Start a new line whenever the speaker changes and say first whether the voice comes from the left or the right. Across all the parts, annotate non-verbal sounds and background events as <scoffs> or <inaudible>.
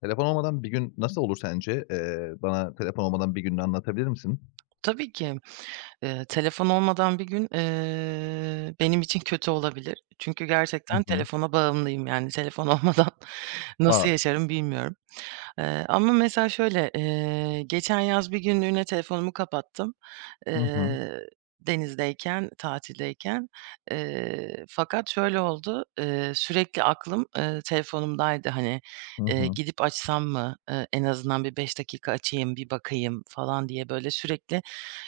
left: Telefon olmadan bir gün nasıl olur sence? Eee, bana telefon olmadan bir gününü anlatabilir misin?
right: Tabii ki. Eee, telefon olmadan bir gün, eee, benim için kötü olabilir. Çünkü
left: Hı
right: gerçekten
left: hı.
right: telefona bağımlıyım yani telefon olmadan nasıl
left: A!
right: yaşarım bilmiyorum. Eee, ama mesela şöyle, eee, geçen yaz 1 günlüğüne telefonumu kapattım,
left: Hı hı.
right: eee, denizdeyken, tatildeyken. Eee, fakat şöyle oldu, eee, sürekli aklım, eee, telefonumdaydı, hani,
left: Hı
right: eee,
left: hı.
right: gidip açsam mı? Eee, en azından bir 5 dakika açayım, bir bakayım falan diye böyle sürekli,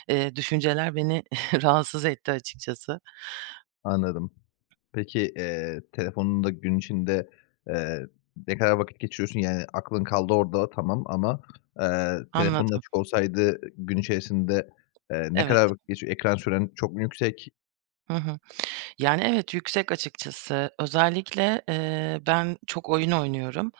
right: eee, düşünceler beni <chuckles> rahatsız etti açıkçası.
left: Anladım. Peki, eee, telefonunda gün içinde, eee, ne kadar vakit geçiriyorsun? Yani aklın kaldı orada tamam, ama, eee, telefonun
right: Anladım.
left: açık olsaydı gün içerisinde, eee, ne
right: Evet.
left: kadar vakit geçiyo ekran süren çok mu yüksek?
right: Hı hı. Yani, evet, yüksek, açıkçası. Özellikle, eee, ben çok oyun oynuyorum.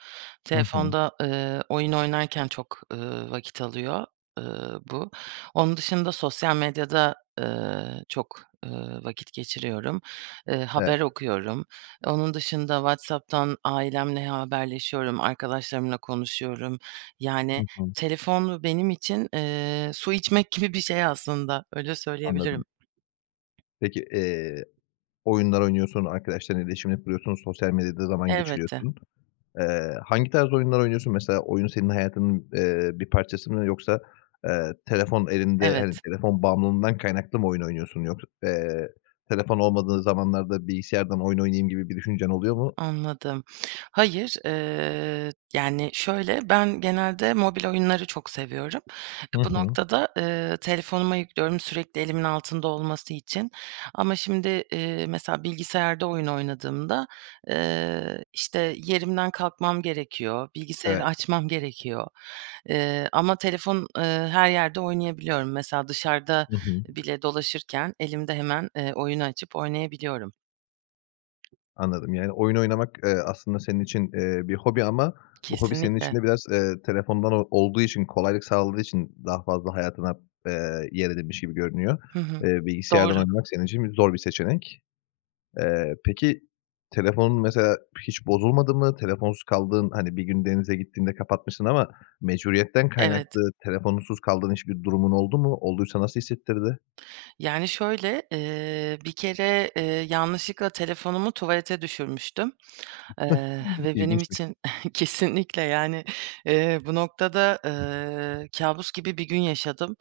left: Hı hı.
right: Telefonda, ııı, oyun oynarken çok, ııı, vakit alıyor, ııı, bu. Onun dışında sosyal medyada, ııı, çok, ııı, vakit geçiriyorum, eee,
left: Evet.
right: haber okuyorum. Onun dışında WhatsApp'tan ailemle haberleşiyorum, arkadaşlarımla konuşuyorum.
left: Hı
right: Yani
left: hı.
right: telefon benim için, eee, su içmek gibi bir şey aslında. Öyle
left: Anladım.
right: söyleyebilirim.
left: Peki, eee, oyunlar oynuyorsun, arkadaşlarınla iletişimini kuruyorsun, sosyal medyada zaman
right: Elbette.
left: geçiriyorsun. Eee, hangi tarz oyunlar oynuyorsun? Mesela oyun senin hayatının, eee, bir parçası mı yoksa, eee, telefon elinde hani,
right: Evet.
left: telefon bağımlılığından kaynaklı mı oyun oynuyorsun yoksa, eee, telefon olmadığı zamanlarda bilgisayardan oyun oynayayım gibi bir düşüncen oluyor mu?
right: Anladım. Hayır, eee, yani şöyle, ben genelde mobil oyunları çok seviyorum.
left: Hı
right: Bu
left: hı.
right: noktada, eee, telefonuma yüklüyorum sürekli elimin altında olması için. Ama şimdi, eee, mesela bilgisayarda oyun oynadığımda, eee, işte, yerimden kalkmam gerekiyor, bilgisayarı
left: Evet.
right: açmam gerekiyor. Eee, ama telefon, ııı, her yerde oynayabiliyorum. Mesela dışarıda
left: Hı hı.
right: bile dolaşırken, elimde hemen, eee, oyunu açıp oynayabiliyorum.
left: Anladım. Yani oyun oynamak, eee, aslında senin için, eee, bir hobi ama bu hobi senin için
right: Kesinlikle.
left: de biraz, eee, telefondan o olduğu için, kolaylık sağladığı için daha fazla hayatına, eee, yer edinmiş gibi görünüyor.
right: Hı hı,
left: Eee, bilgisayardan
right: doğru.
left: oynamak senin için bi zor bir seçenek. Eee, peki, telefonun mesela hiç bozulmadı mı? Telefonsuz kaldığın hani, bir gün denize gittiğinde kapatmışsın ama mecburiyetten
right: Evet.
left: kaynaklı telefonsuz kaldığın hiçbir durumun oldu mu? Olduysa nasıl hissettirdi?
right: Yani şöyle, eee, bir kere, eee, yanlışlıkla telefonumu tuvalete düşürmüştüm, eee,
left: <chuckles>
right: ve benim
left: İlginçmiş.
right: için <scoffs> Kesinlikle, yani, eee, bu noktada, ııı, kâbus gibi bir gün yaşadım.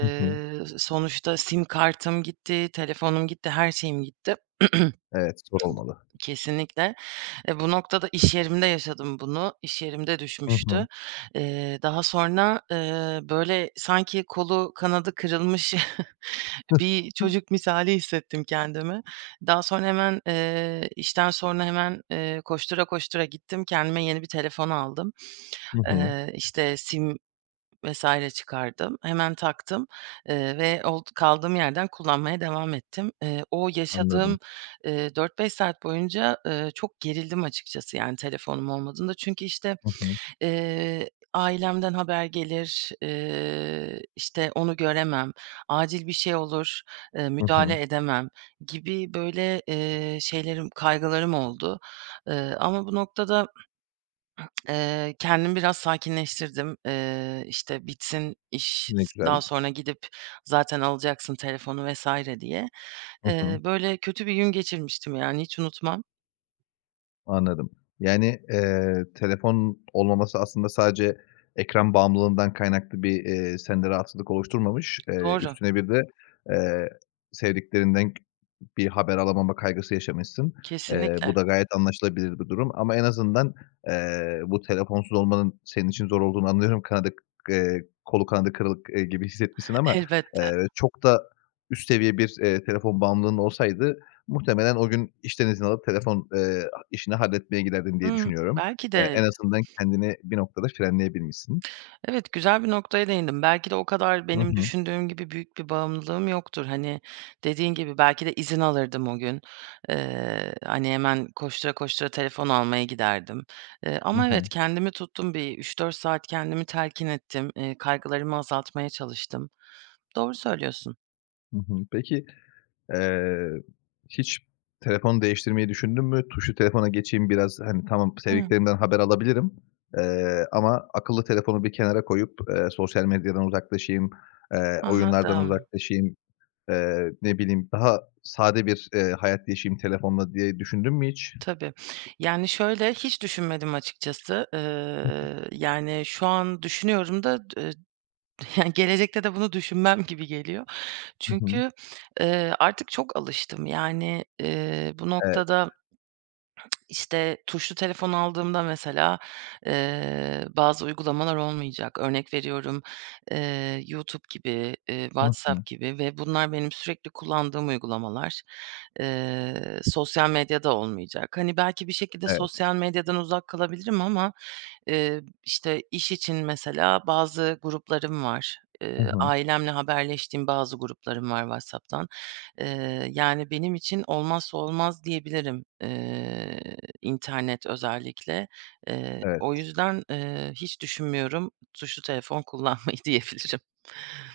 left: Hı hı.
right: s sonuçta sim kartım gitti, telefonum gitti, her şeyim gitti. <clears throat>
left: Evet, zor olmalı.
right: Kesinlikle. Eee, bu noktada iş yerimde yaşadım bunu. İş yerimde
left: Hı hı.
right: düşmüştü. Eee, daha sonra, ııı, böyle sanki kolu kanadı kırılmış <chuckles> bir
left: <chuckles>
right: çocuk misali hissettim kendimi. Daha sonra hemen eee, işten sonra hemen, eee, koştura koştura gittim kendime yeni bir telefon aldım.
left: Hı hı.
right: Eee, işte sim vs. çıkardım, hemen taktım, eee, ve old kaldığım yerden kullanmaya devam ettim. Eee, o
left: Anladım.
right: yaşadığım, eee, 4-5 saat boyunca, ııı, çok gerildim açıkçası yani telefonum olmadığında. Çünkü, işte,
left: Hı hı.
right: eee, ailemden haber gelir, eee, işte, onu göremem, acil bir şey olur, eee,
left: Hı hı.
right: müdahale edemem gibi böyle, eee, şeylerim, kaygılarım oldu. Iıı, ama bu noktada, <clears throat> eee, kendimi biraz sakinleştirdim. Eee, işte: "Bitsin iş,
left: Ne
right: daha
left: güzel.
right: sonra gidip zaten alacaksın telefonu vs." diye.
left: Hı hı.
right: Eee, böyle kötü bir gün geçirmiştim yani, hiç unutmam.
left: Anladım. Yani, eee, telefon olmaması aslında sadece ekran bağımlılığından kaynaklı bir, eee, sende rahatsızlık oluşturmamış, eee,
right: Doğru.
left: üstüne bir de, eee, sevdiklerinden bir haber alamama kaygısı yaşamışsın. Eee, bu
right: Kesinlikle.
left: da gayet anlaşılabilir bir durum. Ama en azından, eee, bu telefonsuz olmanın senin için zor olduğunu anlıyorum, kanadı k eee, kolu kanadı kırık gibi hissetmişsin ama,
right: Elbette.
left: eee, çok da üst seviye bir, eee, telefon bağımlılığın olsaydı muhtemelen o gün işten izin alıp telefon, eee, ha işini halletmeye giderdin diye
right: Hımm.
left: düşünüyorum.
right: Belki
left: Eee,
right: de.
left: en azından kendini bir noktada frenleyebilmişsin.
right: Evet, güzel bir noktaya değindin. Belki de o kadar
left: Hı
right: benim
left: hı.
right: düşündüğüm gibi büyük bir bağımlılığım yoktur. Hani, dediğin gibi, belki de izin alırdım o gün, eee, hani, hemen koştura koştura telefon almaya giderdim. Eee,
left: Hı
right: ama
left: hı.
right: evet, kendimi tuttum, bir 3-4 saat kendimi telkin ettim, eee, kaygılarımı azaltmaya çalıştım. Doğru söylüyorsun.
left: Hı hı, peki, eee, hiç telefonu değiştirmeyi düşündün mü? "Tuşlu telefona geçeyim biraz, hani, tamam
right: Hıı.
left: sevdiklerimden haber alabilirim, eee, ama akıllı telefonu bir kenara koyup, eee, sosyal medyadan uzaklaşayım, eee, oyunlardan
right: Anladım.
left: uzaklaşayım, eee, ne bileyim daha sade bir, eee, hayat yaşayayım telefonla." diye düşündün mü hiç?
right: Tabii. Yani, şöyle, hiç düşünmedim açıkçası, eee,
left: <unintelligible>
right: yani, şu an düşünüyorum da d eee, yani gelecekte de bunu düşünmem gibi geliyor.
left: Hı hı.
right: Çünkü, eee, artık çok alıştım. Yani, eee, bu
left: Evet.
right: noktada işte, tuşlu telefon aldığımda mesela, eee, bazı uygulamalar olmayacak. Örnek veriyorum, eee, YouTube gibi, eee,
left: Hı hı.
right: WhatsApp gibi ve bunlar benim sürekli kullandığım uygulamalar. Eee, sosyal medya da olmayacak. Hani, belki bir şekilde
left: Evet.
right: sosyal medyadan uzak kalabilirim ama, eee, işte, iş için mesela bazı gruplarım var.
left: Hı
right: Eee,
left: hı.
right: ailemle haberleştiğim bazı gruplarım var WhatsApp'tan. Eee, yani benim için olmazsa olmaz diyebilirim, eee, internet özellikle. Eee, o
left: Evet.
right: yüzden, eee, hiç düşünmüyorum tuşlu telefon kullanmayı diyebilirim.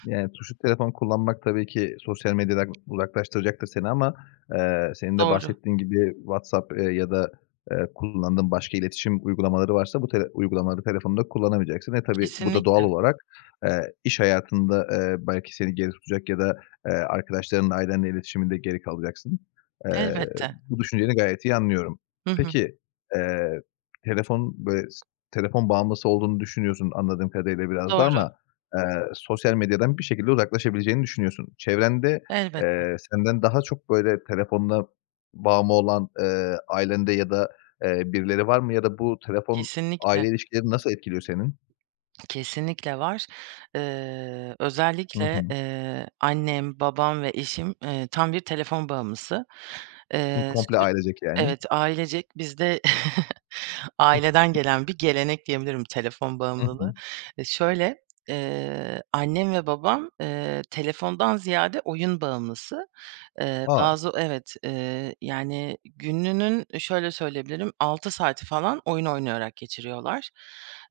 left: Yani tuşlu telefon kullanmak tabii ki sosyal medyadan uzaklaştıracaktır seni ama, eee, senin de
right: Doğru.
left: bahsettiğin gibi, WhatsApp, eee, ya da, eee, kullandığın başka iletişim uygulamaları varsa bu tele uygulamaları telefonda kullanamayacaksın. Ve tabii bu da doğal
right: Kesinlikle.
left: olarak, eee, iş hayatında, eee, belki seni geri tutacak ya da, eee, arkadaşlarınla, ailenle iletişiminde geri kalacaksın. Eee,
right: Elbette.
left: bu düşünceni gayet iyi anlıyorum.
right: Hı hı.
left: Peki, eee, telefon böyle s telefon bağımlısı olduğunu düşünüyorsun anladığım kadarıyla biraz da
right: Doğru.
left: ama, eee, sosyal medyadan bir şekilde uzaklaşabileceğini düşünüyorsun. Çevrende,
right: Elbette.
left: eee, senden daha çok böyle telefonuna bağımlı olan, eee, ailende ya da, eee, birileri var mı ya da bu telefon, aile
right: Kesinlikle.
left: ilişkilerini nasıl etkiliyor senin?
right: Kesinlikle var. Eee,
left: Hı
right: özellikle,
left: hı.
right: eee, annem, babam ve eşim, eee, tam bir telefon bağımlısı.
left: Hı,
right: Eee,
left: komple
right: sür
left: ailecek, yani.
right: Evet ailecek bizde <chuckles> aileden gelen bir gelenek diyebilirim telefon
left: Hı hı.
right: bağımlılığı. Eee, şöyle, eee, annem ve babam, eee, telefondan ziyade oyun bağımlısı. Eee,
left: A!
right: bazı Evet, eee, yani gününün eee, şöyle söyleyebilirim, 6 saati falan oyun oynayarak geçiriyorlar.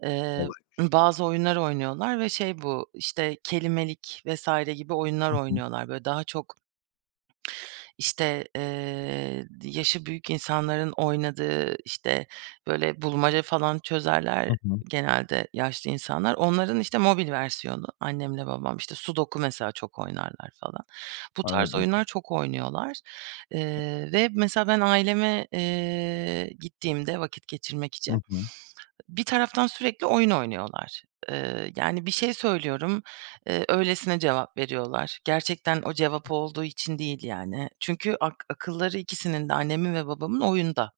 right: Eee,
left: Olaymış.
right: bazı oyunlar oynuyorlar ve şey bu, işte, Kelimelik vs. gibi oyunlar
left: Hı hı.
right: oynuyorlar. Böyle daha çok işte, eee, d yaşı büyük insanların oynadığı, işte, böyle, bulmaca falan
left: Hı
right: çözerler
left: hı.
right: genelde yaşlı insanlar. Onların, işte, mobil versiyonu annemle babam. İşte, sudoku mesela çok oynarlar falan. Bu tarz
left: Anladım.
right: oyunlar çok oynuyorlar, eee, ve mesela ben aileme, eee, gittiğimde vakit geçirmek
left: Hı
right: için,
left: hı.
right: bir taraftan sürekli oyun oynuyorlar. Eee, yani bir şey söylüyorum, eee, öylesine cevap veriyorlar. Gerçekten o cevap olduğu için değil yani. Çünkü ak akılları ikisinin de annemin ve babamın oyunda.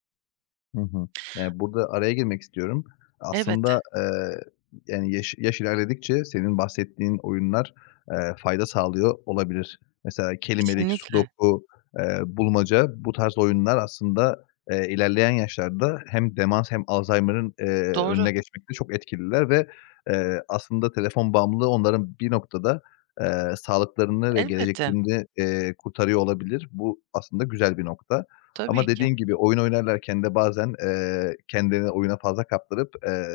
left: Hı hı. Yani, burada araya girmek istiyorum. Aslında,
right: Elbette.
left: eee, yani, yaş yaş ilerledikçe senin bahsettiğin oyunlar, eee, fayda sağlıyor olabilir. Mesela, kelimelik,
right: Kesinlikle.
left: sudoku, eee, bulmaca, bu tarz oyunlar aslında, eee, ilerleyen yaşlarda hem demans hem Alzaymır'ın, eee,
right: Doğru.
left: önüne geçmekte çok etkililer ve, eee, aslında telefon bağımlılığı onların bir noktada, eee, sağlıklarını ve
right: Elbette.
left: geleceklerini, eee, kurtarıyor olabilir. Bu aslında güzel bir nokta. Ama
right: Tabii ki.
left: dediğin gibi oyun oynarlarken de bazen, eee, kendilerini oyuna fazla kaptırıp, eee,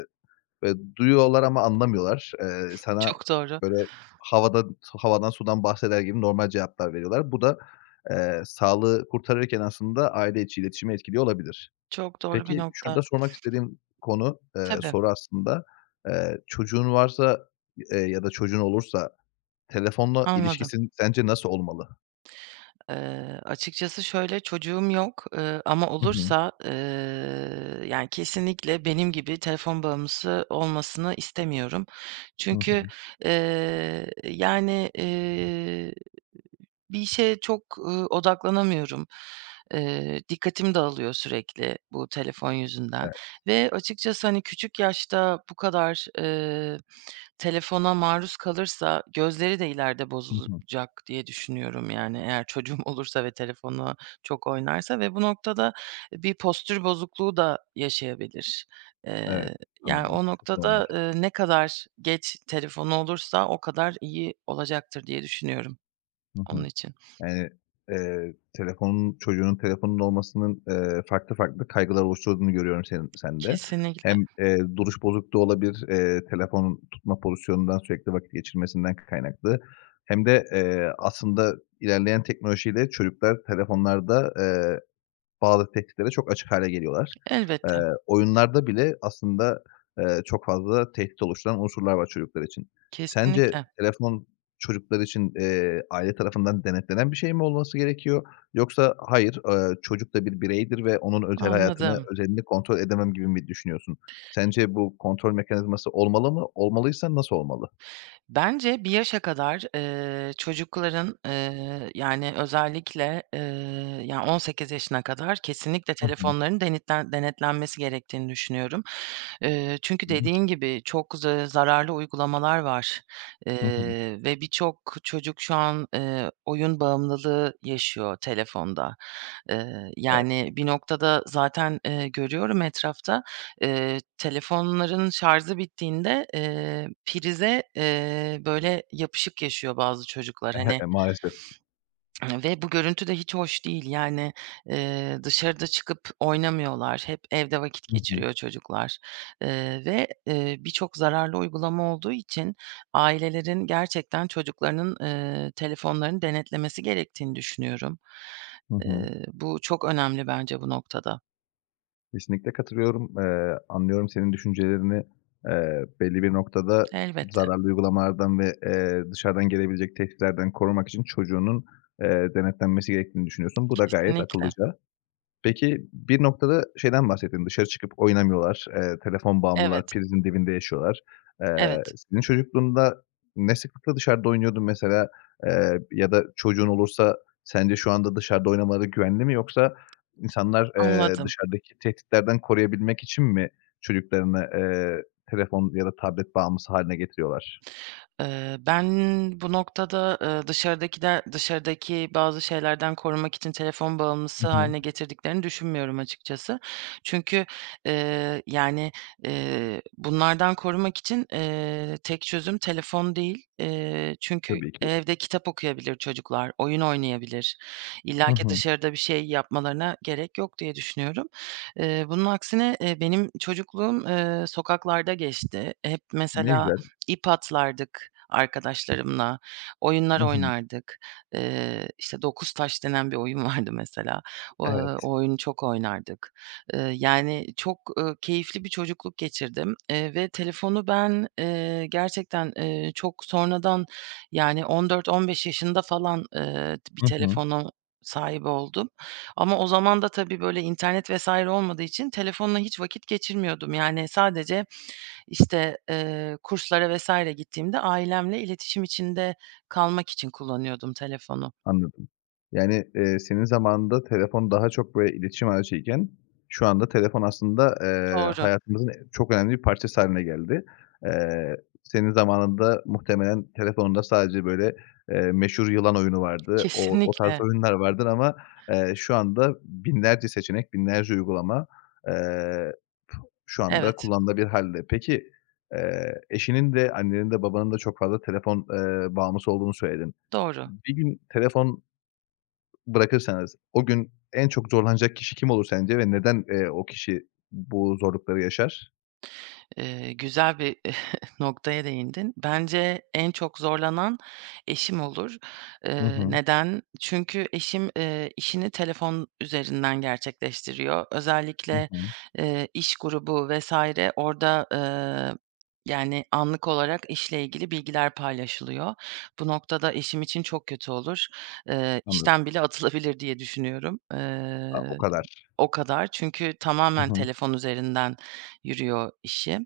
left: böyle, duyuyorlar ama anlamıyorlar. Eee, sana,
right: Çok doğru.
left: böyle, havada s havadan sudan bahseder gibi normal cevaplar veriyorlar. Bu da, eee, sağlığı kurtarırken aslında aile içi iletişimi etkiliyor olabilir.
right: Çok doğru bir
left: Peki,
right: nokta.
left: şurada sormak istediğim konu, eee,
right: Tabii.
left: soru aslında, eee, çocuğun varsa, eee, ya da çocuğun olursa telefonla
right: Anladım.
left: ilişkisi sence nasıl olmalı?
right: Eee, açıkçası şöyle; çocuğum yok, ııı, ama
left: Hı hı.
right: olursa, ııı, yani, kesinlikle benim gibi telefon bağımlısı olmasını istemiyorum.
left: Hı
right: Çünkü,
left: hı.
right: eee, yani, eee, bir işe çok, ııı, odaklanamıyorum. Eee, dikkatim dağılıyor sürekli bu telefon yüzünden.
left: Evet.
right: Ve açıkçası, hani, küçük yaşta bu kadar, eee, telefona maruz kalırsa gözleri de ileride
left: Hı hı.
right: bozulacak diye düşünüyorum, yani, eğer çocuğum olursa ve telefona çok oynarsa ve bu noktada bir postür bozukluğu da yaşayabilir.
left: Evet,
right: Eee, yani,
left: anladım.
right: o
left: Çok normal.
right: noktada, eee, ne kadar geç telefonu olursa o kadar iyi olacaktır diye düşünüyorum
left: Hı
right: onun
left: hı.
right: için.
left: <unintelligible> Eee, telefonun Çocuğunun telefonunun olmasının, eee, farklı farklı kaygılar oluşturduğunu görüyorum senin sende.
right: Kesinlikle.
left: Hem, eee, duruş bozukluğu olabilir, eee, telefonun tutma pozisyonundan, sürekli vakit geçirmesinden kaynaklı hem de, eee, aslında ilerleyen teknolojiyle çocuklar telefonlarda, eee, bazı tehditlere çok açık hâle geliyorlar. Eee,
right: Elbette.
left: oyunlarda bile aslında, eee, çok fazla tehdit oluşturan unsurlar var çocuklar için. Sence
right: Kesinlikle.
left: telefon çocuklar için, eee, aile tarafından denetlenen bir şey mi olması gerekiyor yoksa, "Hayır, ııı, çocuk da bir bireydir ve onun özel hayatını,
right: Anladım.
left: özelini kontrol edemem." gibi mi düşünüyorsun? Sence bu kontrol mekanizması olmalı mı? Olmalıysa nasıl olmalı?
right: Bence bir yaşa kadar, eee, çocukların, eee, yani, özellikle, eee, ya, 18 yaşına kadar kesinlikle
left: Hı hı.
right: telefonlarının denetlen denetlenmesi gerektiğini düşünüyorum. Eee, çünkü
left: Hı hı.
right: dediğin gibi çok z eee, zararlı uygulamalar var,
left: Hı hı.
right: eee, ve birçok çocuk şu an, eee, oyun bağımlılığı yaşıyor telefonda. Eee,
left: Evet.
right: yani, bir noktada zaten, eee, görüyorum etrafta, eee, telefonların şarjı bittiğinde, eee, prize, eee, böyle, yapışık yaşıyor bazı çocuklar,
left: <chuckles>
right: hani.
left: Maalesef.
right: <sniffs> Ve bu görüntü de hiç hoş değil. Yani, eee, dışarı da çıkıp oynamıyorlar. Hep evde vakit
left: Hı hı.
right: geçiriyor çocuklar. Eee, ve, eee, birçok zararlı uygulama olduğu için ailelerin gerçekten çocuklarının, eee, telefonlarını denetlemesi gerektiğini düşünüyorum.
left: Hı hı.
right: Eee, bu çok önemli bence bu noktada.
left: Kesinlikle katılıyorum. Eee, anlıyorum senin düşüncelerini. Eee, belli bir noktada
right: Elbette.
left: zararlı uygulamalardan ve, eee, dışarıdan gelebilecek tehditlerden korumak için çocuğunun, eee, denetlenmesi gerektiğini düşünüyorsun, bu da gayet
right: Kesinlikle.
left: akıllıca. Peki, bir noktada şeyden bahsettin, dışarı çıkıp oynamıyorlar, eee, telefon bağımlılar,
right: Evet.
left: prizin dibinde yaşıyorlar. Eee,
right: Evet.
left: senin çocukluğunda ne sıklıkla dışarıda oynuyordun mesela, eee, ya da çocuğun olursa sence şu anda dışarıda oynamaları güvenli mi yoksa insanlar, eee,
right: Anladım.
left: dışarıdaki tehditlerden koruyabilmek için mi çocuklarını, eee, telefon ya da tablet bağımlısı hâline getiriyorlar?
right: Eee, ben bu noktada, eee, dışarıdakiler dışarıdaki bazı şeylerden korumak için telefon
left: Hı
right: bağımlısı
left: hı.
right: hâline getirdiklerini düşünmüyorum açıkçası. Çünkü, eee, yani, eee, bunlardan korumak için, eee, tek çözüm telefon değil. Eee, çünkü
left: Tabii ki.
right: evde kitap okuyabilir çocuklar, oyun oynayabilir.
left: Hı
right: İllaki
left: hı.
right: dışarıda bir şey yapmalarına gerek yok diye düşünüyorum. Eee, bunun aksine, eee, benim çocukluğum, eee, sokaklarda geçti. Hep
left: Ne
right: mesela
left: güzel.
right: ip atlardık arkadaşlarımla, oyunlar
left: Hı hı.
right: oynardık. Eee, işte, 9 taş denen bir oyun vardı mesela. Eee,
left: Evet.
right: o oyunu çok oynardık. Eee, yani çok, ııı, keyifli bir çocukluk geçirdim, eee, ve telefonu ben, eee, gerçekten, eee, çok sonradan yani 14-15 yaşında falan, eee, bir
left: Hı hı.
right: telefona sahip oldum. Ama o zaman da, tabii, böyle internet vs. olmadığı için telefonla hiç vakit geçirmiyordum. Yani sadece, işte, eee, kurslara vs. gittiğimde ailemle iletişim içinde kalmak için kullanıyordum telefonu.
left: Anladım. Yani, eee, senin zamanında telefon daha çok böyle iletişim aracıyken, şu anda telefon aslında, eee,
right: Doğru.
left: hayatımızın çok önemli bir parçası hâline geldi. Eee, senin zamanında muhtemelen telefonunda sadece böyle, eee, meşhur yılan oyunu vardı. O o tarz
right: Kesinlikle.
left: oyunlar vardır ama, eee, şu anda binlerce seçenek, binlerce uygulama, eee, şu anda
right: Evet.
left: kullanılabilir hâlde. Peki, eee, eşinin de annenin de babanın da çok fazla telefon, eee, bağımlısı olduğunu söyledin.
right: Doğru.
left: Bir gün telefon bırakırsanız o gün en çok zorlanacak kişi kim olur sence ve neden, eee, o kişi bu zorlukları yaşar?
right: Eee, güzel bir <chuckles> noktaya değindin. Bence en çok zorlanan eşim olur.
left: Hı
right: Eee,
left: hı.
right: neden? Çünkü eşim, eee, işini telefon üzerinden gerçekleştiriyor.
left: Hı
right: Özellikle,
left: hı.
right: eee, iş grubu vs. orada, eee, yani, anlık olarak işle ilgili bilgiler paylaşılıyor. Bu noktada eşim için çok kötü olur. Eee,
left: Anladım.
right: işten bile atılabilir diye düşünüyorum.
left: A! O
right: Eee,
left: kadar.
right: o kadar. Çünkü
left: Hı
right: tamamen
left: hı.
right: telefon üzerinden yürüyor işi.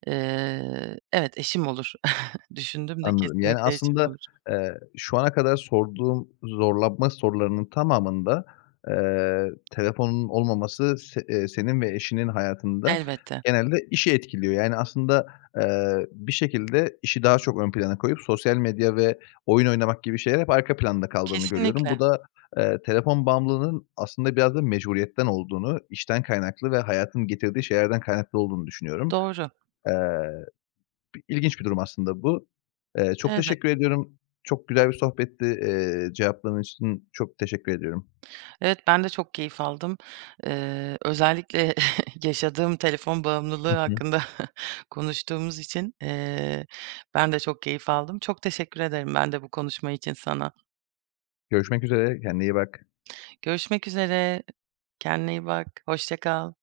right: <sniffs> Eee, evet, eşim olur. <chuckles> Düşündüm de
left: Anladım. Yani,
right: kesinlikle eşim
left: aslında,
right: olur.
left: eee, şu ana kadar sorduğum zorlanma sorularının tamamında, eee, telefonun olmaması se eee, senin ve eşinin hayatında
right: Elbette.
left: genelde işi etkiliyor, yani, aslında, eee, bir şekilde işi daha çok ön plana koyup sosyal medya ve oyun oynamak gibi şeyler hep arka planda kaldığını görüyorum. Bu
right: Kesinlikle.
left: da, eee, telefon bağımlılığının aslında biraz da mecburiyetten olduğunu, işten kaynaklı ve hayatın getirdiği şeylerden kaynaklı olduğunu düşünüyorum.
right: Doğru.
left: Eee, bi ilginç bir durum aslında bu. Eee, çok
right: Elbette.
left: teşekkür ediyorum. Çok güzel bir sohbetti, eee, cevapların için çok teşekkür ediyorum.
right: Evet, ben de çok keyif aldım. Eee, özellikle <chuckles> yaşadığım telefon bağımlılığı
left: Hı hı.
right: hakkında <chuckles> konuştuğumuz için, eee, ben de çok keyif aldım. Çok teşekkür ederim ben de bu konuşma için sana.
left: Görüşmek üzere, kendine iyi bak.
right: Görüşmek üzere. Kendine iyi bak, hoşça kal.